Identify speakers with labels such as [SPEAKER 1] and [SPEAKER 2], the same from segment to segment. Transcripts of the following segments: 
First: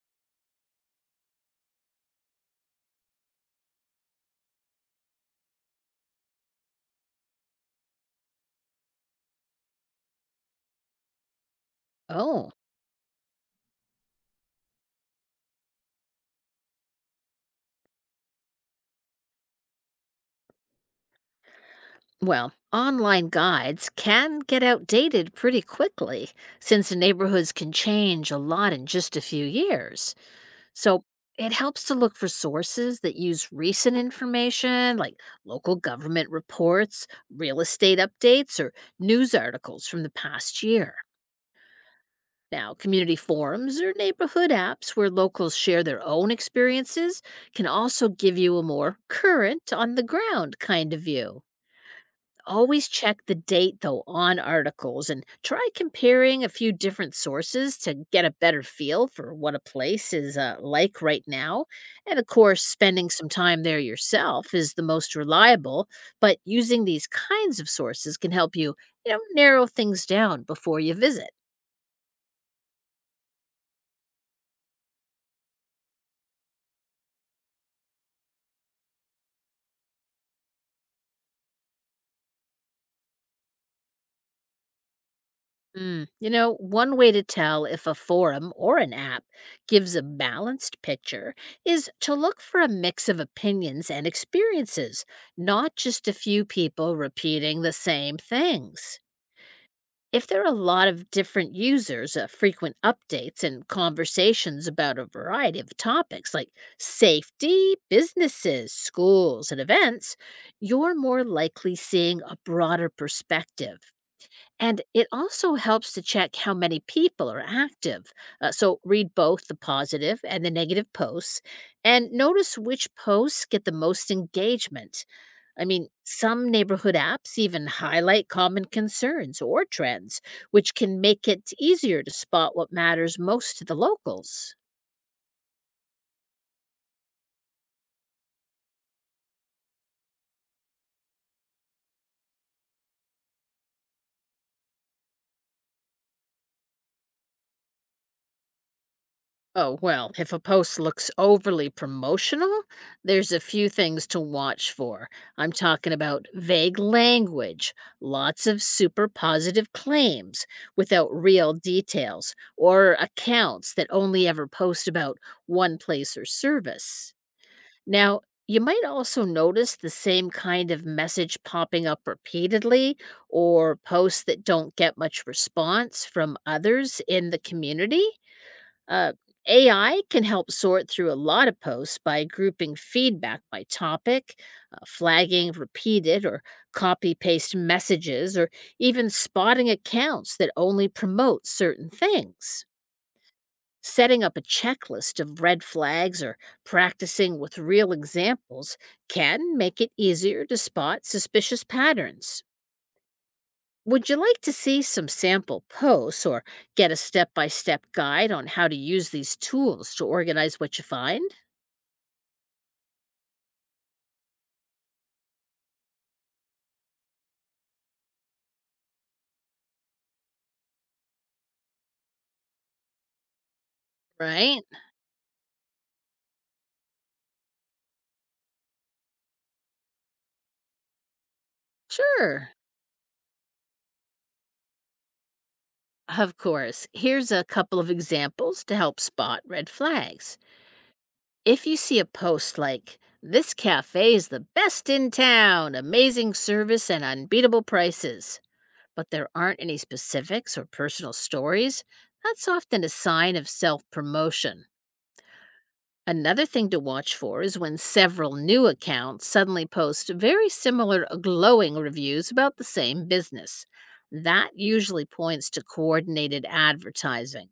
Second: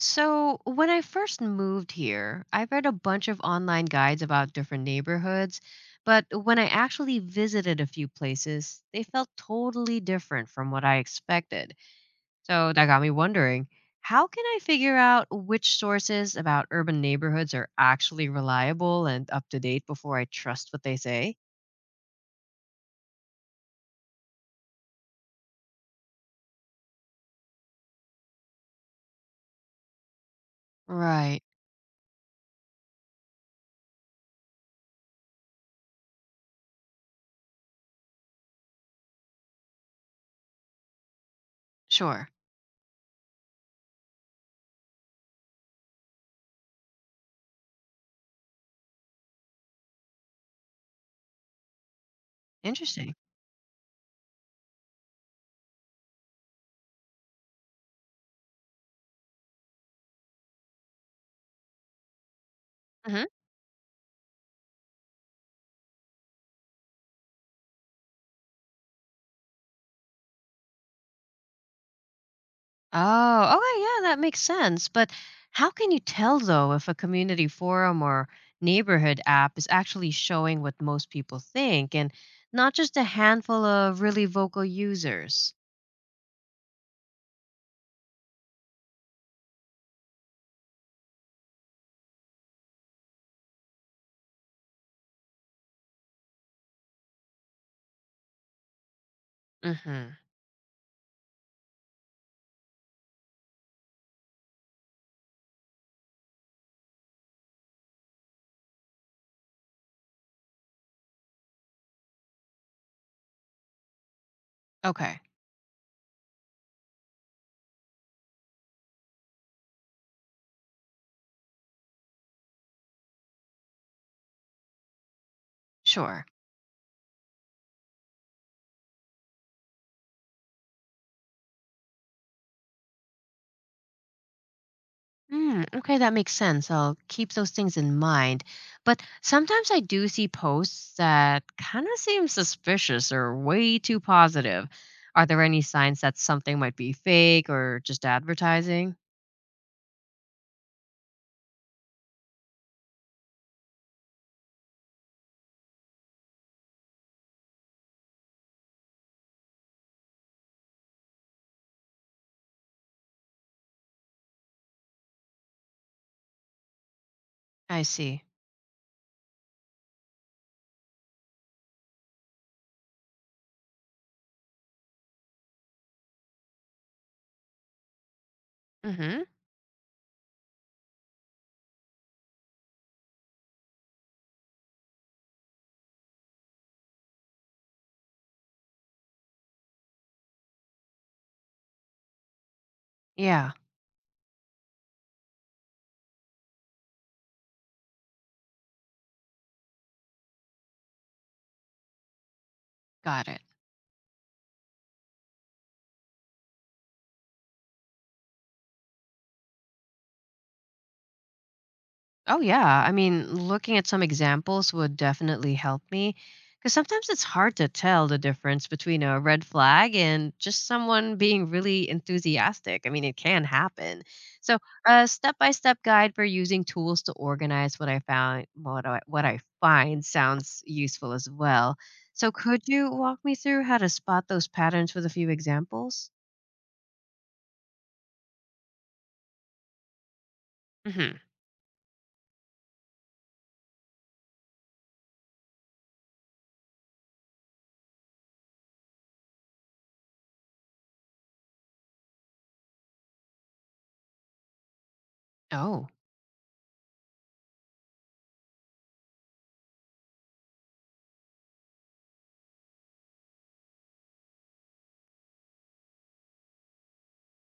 [SPEAKER 1] So, when I first moved here, I read a bunch of online guides about different neighborhoods, but when I actually visited a few places, they felt totally different from what I expected.
[SPEAKER 2] Oh,
[SPEAKER 1] So, that got me wondering, how can I figure out which sources about urban neighborhoods are actually reliable and up to date before I trust what they say?
[SPEAKER 2] well, online guides can get outdated pretty quickly since neighborhoods can change a lot in just a few years. So
[SPEAKER 1] Right.
[SPEAKER 2] it helps to look for sources that use recent information like local government reports, real estate updates, or news articles from the past year.
[SPEAKER 1] Sure.
[SPEAKER 2] Now, community forums or neighborhood apps where locals share their own experiences can also give you a more current, on the ground kind of view. Always
[SPEAKER 1] Interesting.
[SPEAKER 2] check the date, though, on articles and try comparing a few different sources to get a better feel for what a place is like right now. And of course, spending some time there yourself is the most reliable, but using these kinds of sources can help you narrow things down before you visit.
[SPEAKER 1] Oh, okay, yeah, that makes sense. But how can you tell, though, if a community forum or neighborhood app is actually showing what most people think and not just a handful of really vocal users?
[SPEAKER 2] Mm. You know, one way to tell if a forum or an app gives a balanced picture is to look for a mix of opinions and experiences, not just a few people repeating the same things.
[SPEAKER 1] Mhm.
[SPEAKER 2] If there are a lot of different users, frequent updates, and conversations about a variety of topics like safety, businesses, schools, and events, you're more likely seeing a broader perspective. And it
[SPEAKER 1] Okay.
[SPEAKER 2] also helps to check how many people are active. So read both the positive and the negative posts and notice which posts get the most engagement. I mean,
[SPEAKER 1] Sure.
[SPEAKER 2] some neighborhood apps even highlight common concerns or trends, which can make it easier to spot what matters most to the locals.
[SPEAKER 1] Mm, okay, that makes sense. I'll keep those things in mind. But sometimes I do see posts that kind of seem suspicious or way too positive. Are there any signs that something might be fake or just advertising?
[SPEAKER 2] Oh, well, if a post looks overly promotional, there's a few things to watch for. I'm talking about vague language, lots of super positive claims without real details, or accounts that only ever post about one place or service.
[SPEAKER 1] I
[SPEAKER 2] Now,
[SPEAKER 1] see.
[SPEAKER 2] you might also notice the same kind of message popping up repeatedly, or posts that don't get much response from others in the community. Uh,
[SPEAKER 1] Mm-hmm.
[SPEAKER 2] AI can help sort through a lot of posts by grouping feedback by topic, flagging repeated or copy paste messages, or even spotting accounts that only promote certain things.
[SPEAKER 1] Yeah,
[SPEAKER 2] Setting up a checklist of red flags or practicing with real examples can make it easier to spot suspicious patterns.
[SPEAKER 1] got it.
[SPEAKER 2] Would you like to see some sample posts or get a step by step guide on how to use these tools to organize what you find?
[SPEAKER 1] Oh, yeah. I mean, looking at some examples would definitely help me, because sometimes it's hard to tell the difference between a red flag and just someone being really enthusiastic. I mean, it can happen. So,
[SPEAKER 2] Right?
[SPEAKER 1] a step-by-step guide for using tools to organize what I found, what I find sounds useful as well. So,
[SPEAKER 2] Sure.
[SPEAKER 1] could you walk me through how to spot those patterns with a few examples?
[SPEAKER 2] Of course. Here's a couple of examples to help spot red flags.
[SPEAKER 1] Mm-hmm.
[SPEAKER 2] If you see a post like, "This cafe is the best in town, amazing service and unbeatable prices," but there aren't any specifics or personal stories, that's often a sign of self promotion.
[SPEAKER 1] Oh,
[SPEAKER 2] Another thing to watch for is when several new accounts suddenly post very similar glowing reviews about the same business. That usually points to coordinated advertising.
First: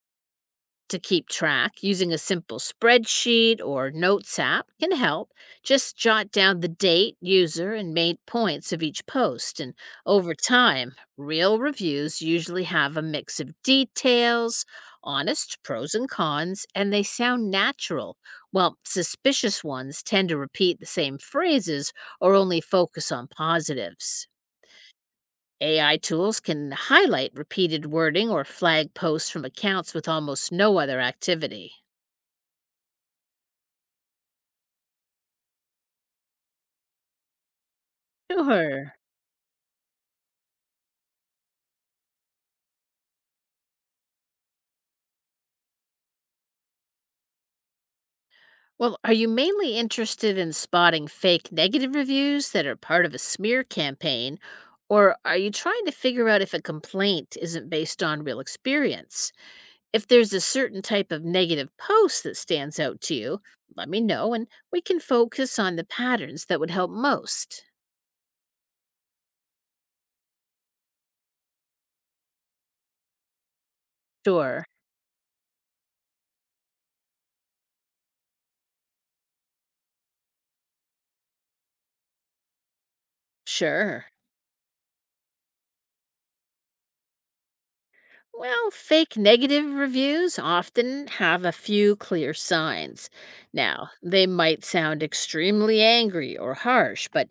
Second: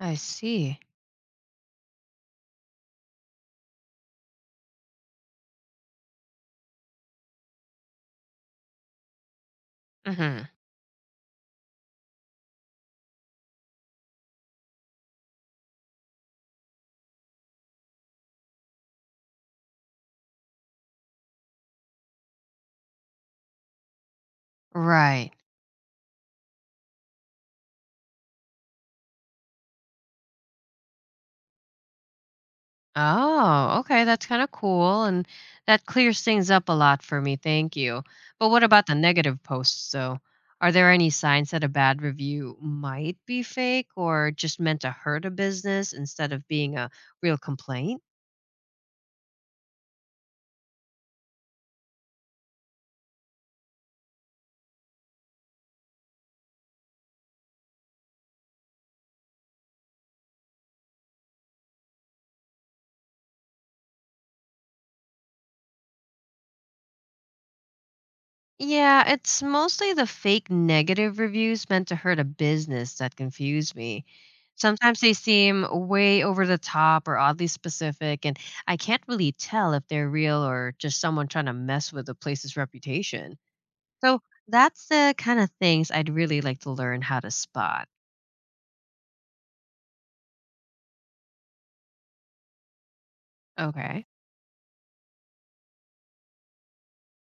[SPEAKER 1] I see.
[SPEAKER 2] To keep track, using a simple spreadsheet or notes app can help. Just jot down the date, user, and main points of each post. And over
[SPEAKER 1] Mm-hmm.
[SPEAKER 2] time, real reviews usually have a mix of details, honest pros and cons, and they sound natural, while suspicious ones tend to repeat the same phrases or only focus on positives.
[SPEAKER 1] Right.
[SPEAKER 2] AI tools can highlight repeated wording or flag posts from accounts with almost no other activity.
[SPEAKER 1] Oh, okay. That's kind of cool. And that clears things up a lot for me. Thank you. But what about the
[SPEAKER 2] Sure.
[SPEAKER 1] negative posts, though? Are there any signs that a bad review might be fake or just meant to hurt a business instead of being a real complaint?
[SPEAKER 2] Well, are you mainly interested in spotting fake negative reviews that are part of a smear campaign, or are you trying to figure out if a complaint isn't based on real experience? If there's a certain type of negative post that stands out to you, let me know and we can focus on the patterns that would help most.
[SPEAKER 1] Yeah, it's mostly the fake negative reviews meant to hurt a business that confuse me.
[SPEAKER 2] Sure.
[SPEAKER 1] Sometimes they seem way over the top or oddly specific, and I can't really tell if they're real or just someone trying to mess with the place's reputation.
[SPEAKER 2] Sure.
[SPEAKER 1] So that's the kind of things I'd really like to learn how to spot.
[SPEAKER 2] Well, fake negative reviews often have a few clear signs. Now,
[SPEAKER 1] Okay.
[SPEAKER 2] they might sound extremely angry or harsh, but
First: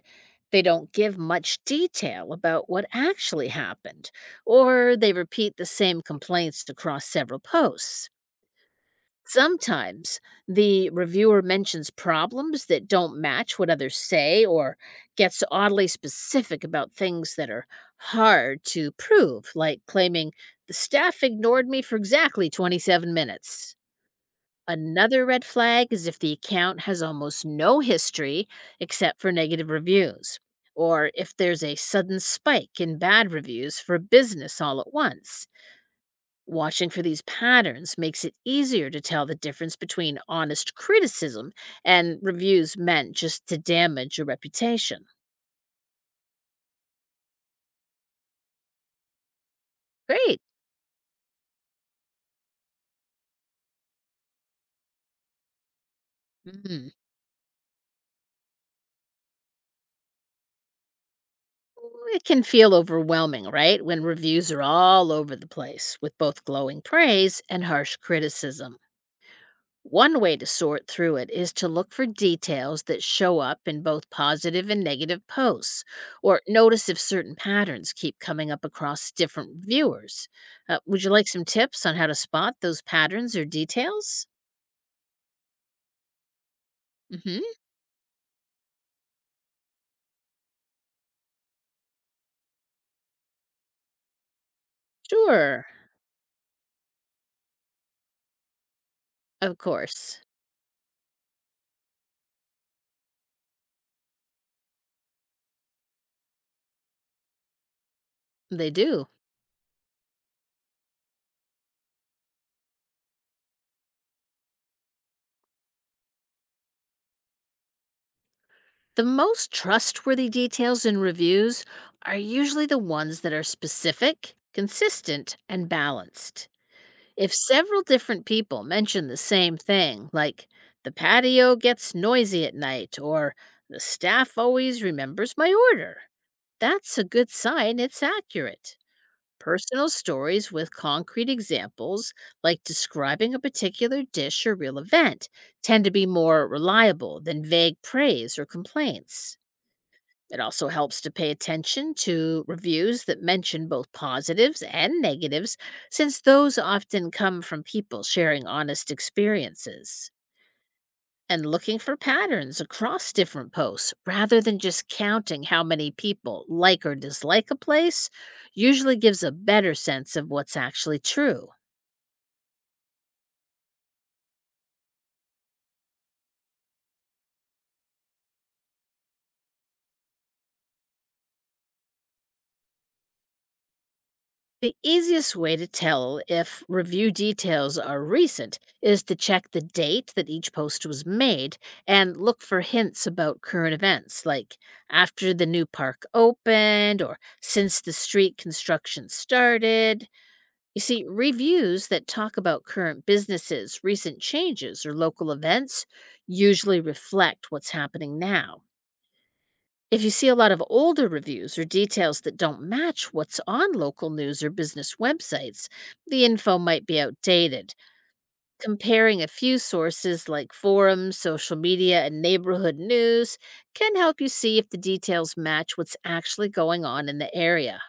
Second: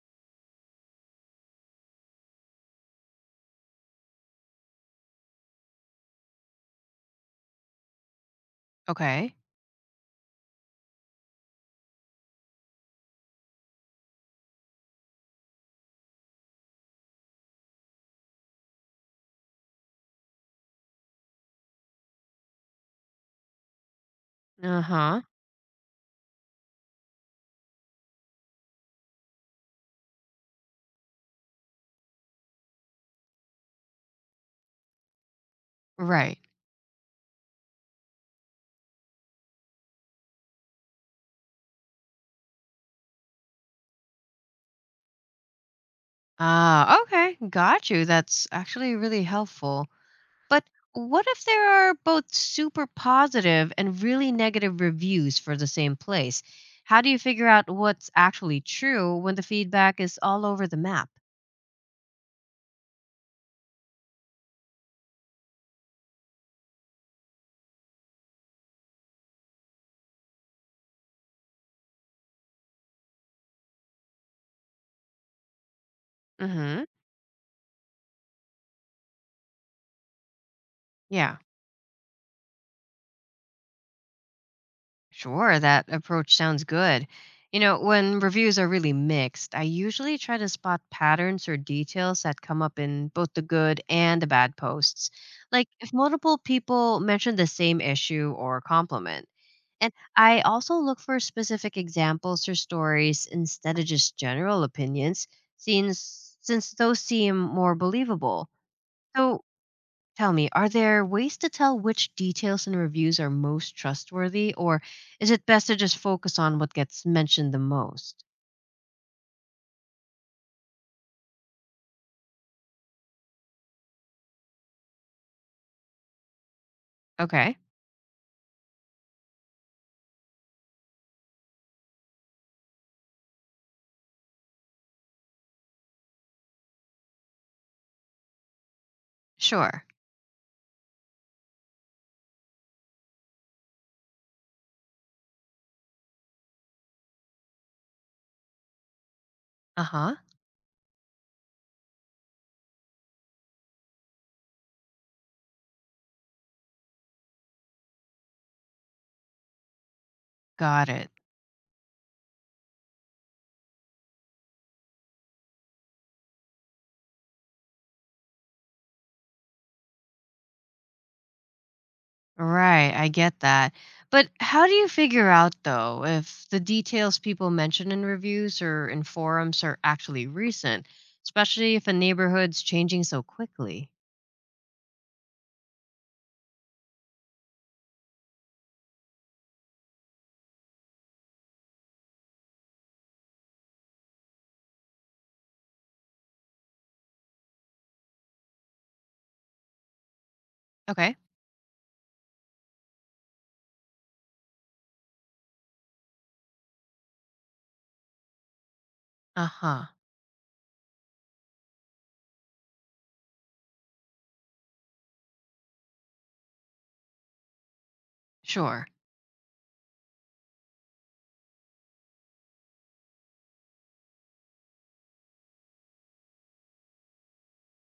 [SPEAKER 2] they don't give much detail about what actually happened, or they repeat the same complaints across several posts.
[SPEAKER 1] Okay.
[SPEAKER 2] Sometimes the reviewer mentions problems that don't match what others say or gets oddly specific about things that are hard to prove, like claiming the staff ignored me for exactly 27 minutes.
[SPEAKER 1] Uh huh.
[SPEAKER 2] Another red flag is if the account has almost no history except for negative reviews, or if there's a sudden spike in bad reviews for business all at once.
[SPEAKER 1] Right.
[SPEAKER 2] Watching for these patterns makes it easier to tell the difference between honest criticism and reviews meant just to damage your reputation.
[SPEAKER 1] Ah, okay. Got you. That's actually really helpful.
[SPEAKER 2] Great.
[SPEAKER 1] But what if there are both super positive and really negative reviews for the same place?
[SPEAKER 2] Mhm.
[SPEAKER 1] How do you figure out what's actually true when the feedback is all over the map?
[SPEAKER 2] It can feel overwhelming, right? When reviews are all over the place with both glowing praise and harsh criticism. One way to sort through it is to look for details that show up in both positive and negative posts, or
[SPEAKER 1] Mhm.
[SPEAKER 2] notice if certain patterns keep coming up across different viewers. Would you like
[SPEAKER 1] Yeah.
[SPEAKER 2] some tips on how to spot those patterns or details?
[SPEAKER 1] Sure, that approach sounds good.
[SPEAKER 2] Hmm.
[SPEAKER 1] You know, when reviews are really mixed, I usually try to spot patterns or details that come up in both the good and the bad posts,
[SPEAKER 2] Sure,
[SPEAKER 1] like if multiple people mention the same issue or compliment.
[SPEAKER 2] of
[SPEAKER 1] And
[SPEAKER 2] course,
[SPEAKER 1] I also look for specific examples or stories instead of just general opinions, since those seem more believable.
[SPEAKER 2] they do.
[SPEAKER 1] So tell me, are there ways to tell which details and reviews are most trustworthy, or is it best to just focus on what gets mentioned the most?
[SPEAKER 2] The most trustworthy details in reviews are usually the ones that are specific, consistent, and balanced. If
[SPEAKER 1] Okay,
[SPEAKER 2] several different people mention the same thing, like the patio gets noisy at night or the staff always remembers my order, that's a good sign it's accurate.
[SPEAKER 1] sure.
[SPEAKER 2] Personal stories with concrete examples, like describing a particular dish or real event, tend to be more reliable than vague praise or complaints.
[SPEAKER 1] Uh huh.
[SPEAKER 2] It also helps to pay attention to reviews that mention both positives and negatives, since those often come from people sharing honest experiences.
[SPEAKER 1] Got it.
[SPEAKER 2] And looking for patterns across different posts rather than just counting how many people like or dislike a place usually gives a better sense of what's actually true.
[SPEAKER 1] Right, I get that. But how do you figure out, though, if the details people mention in reviews or in forums are actually recent, especially if a neighborhood's changing so quickly?
[SPEAKER 2] The easiest way to tell if review details are recent is to check the date that each post was made and look for hints about current events, like after the new park opened or since the street construction started. You see,
[SPEAKER 1] Okay.
[SPEAKER 2] reviews that talk about current businesses, recent changes, or local events usually reflect what's happening now.
[SPEAKER 1] Uh huh.
[SPEAKER 2] If you see a lot of older reviews or details that don't match what's on local news or business websites, the info might be outdated.
[SPEAKER 1] Sure.
[SPEAKER 2] Comparing a few sources like forums, social media, and neighborhood news can help you see if the details match what's actually going on in the area.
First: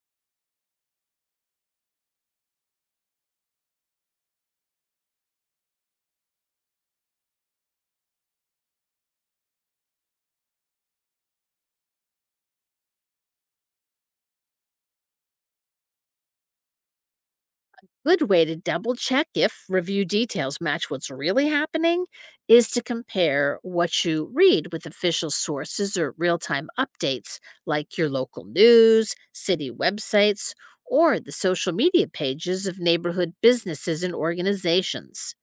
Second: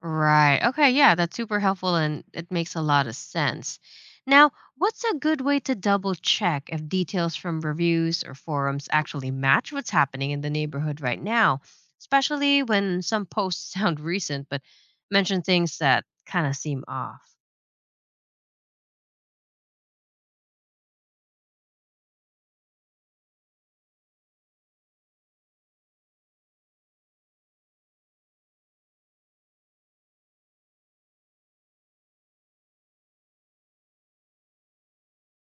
[SPEAKER 1] Right. Okay. Yeah, that's super helpful and it makes a lot of sense. Now, what's a good way to double check if details from reviews or forums actually match what's happening in the neighborhood right now, especially when some posts sound recent but mention things that kind of seem off?
[SPEAKER 2] Good way to double check if review details match what's really happening is to compare what you read with official sources or real time updates like your local news, city websites, or the social media pages of neighborhood businesses and organizations.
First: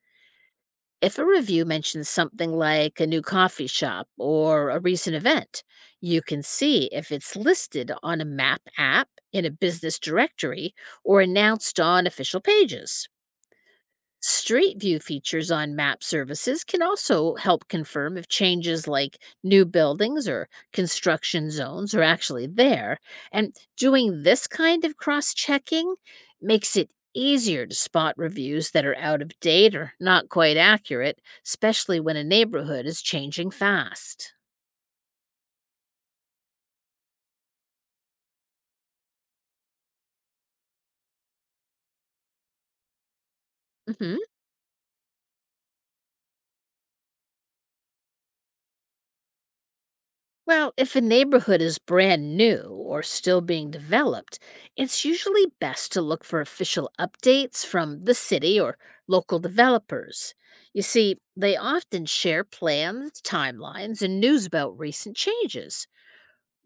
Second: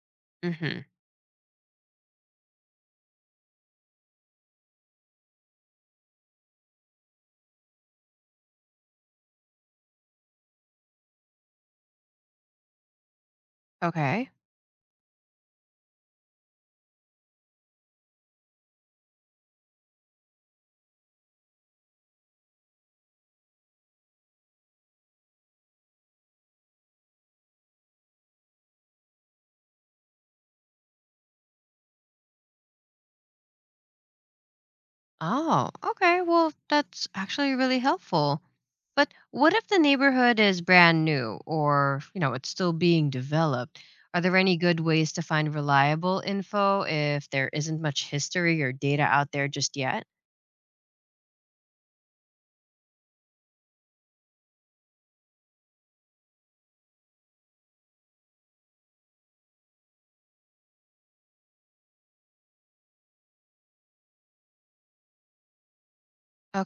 [SPEAKER 1] Mhm.
[SPEAKER 2] If a review mentions something like a new coffee shop or a recent event, you can see if it's listed on a map app, in a business directory, or announced on official pages.
[SPEAKER 1] Okay.
[SPEAKER 2] Street view features on map services can also help confirm if changes like new buildings or construction zones are actually there. And doing this kind of cross checking makes it easier to spot reviews that are out of date or not quite accurate, especially when a neighborhood is changing fast.
[SPEAKER 1] Oh, okay. Well, that's actually really helpful. But what if the neighborhood is brand new or, you know, it's still being developed?
[SPEAKER 2] Mhm.
[SPEAKER 1] Are there any good ways to find reliable info if there isn't much history or data out there just yet?
[SPEAKER 2] Well, if a neighborhood is brand new or still being developed, it's usually best to look for official updates from the city or local developers. You see, they often share plans, timelines, and news about recent changes.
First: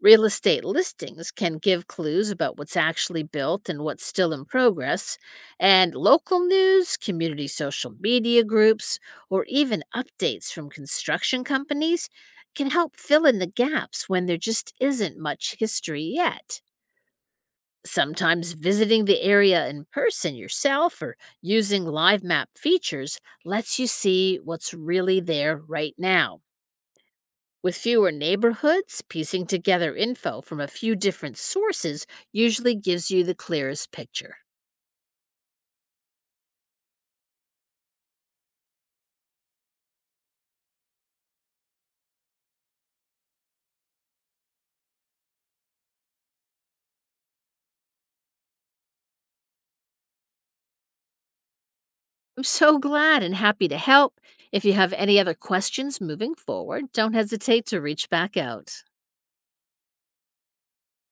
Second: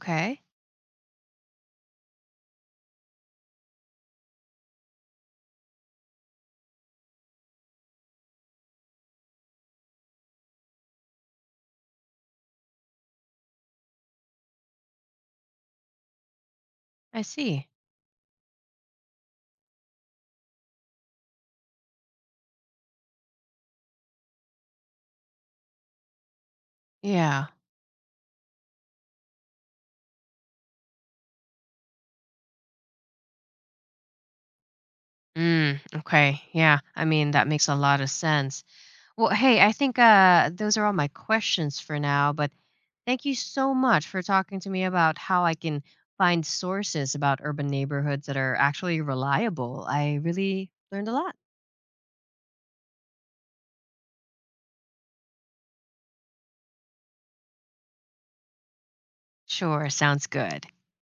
[SPEAKER 2] Real estate listings can give clues about what's actually built and what's still in progress, and local news, community social media groups, or even updates from construction companies can help fill in the gaps when there just isn't much history yet.
[SPEAKER 1] I see.
[SPEAKER 2] Sometimes visiting the area in person yourself or using live map features lets you see what's really there right now.
[SPEAKER 1] Yeah.
[SPEAKER 2] With fewer neighborhoods, piecing together info from a few different sources usually gives you the clearest picture.
[SPEAKER 1] Mm, okay. Yeah. I mean, that makes a lot of sense. Well, hey, I think those are all my questions for now, but thank you so much for talking to me about how I can find sources about urban neighborhoods that are actually reliable. I really learned a lot.
[SPEAKER 2] I'm so glad and happy to help. If you have any other questions moving forward, don't hesitate to reach back out.
[SPEAKER 1] Sure, sounds good.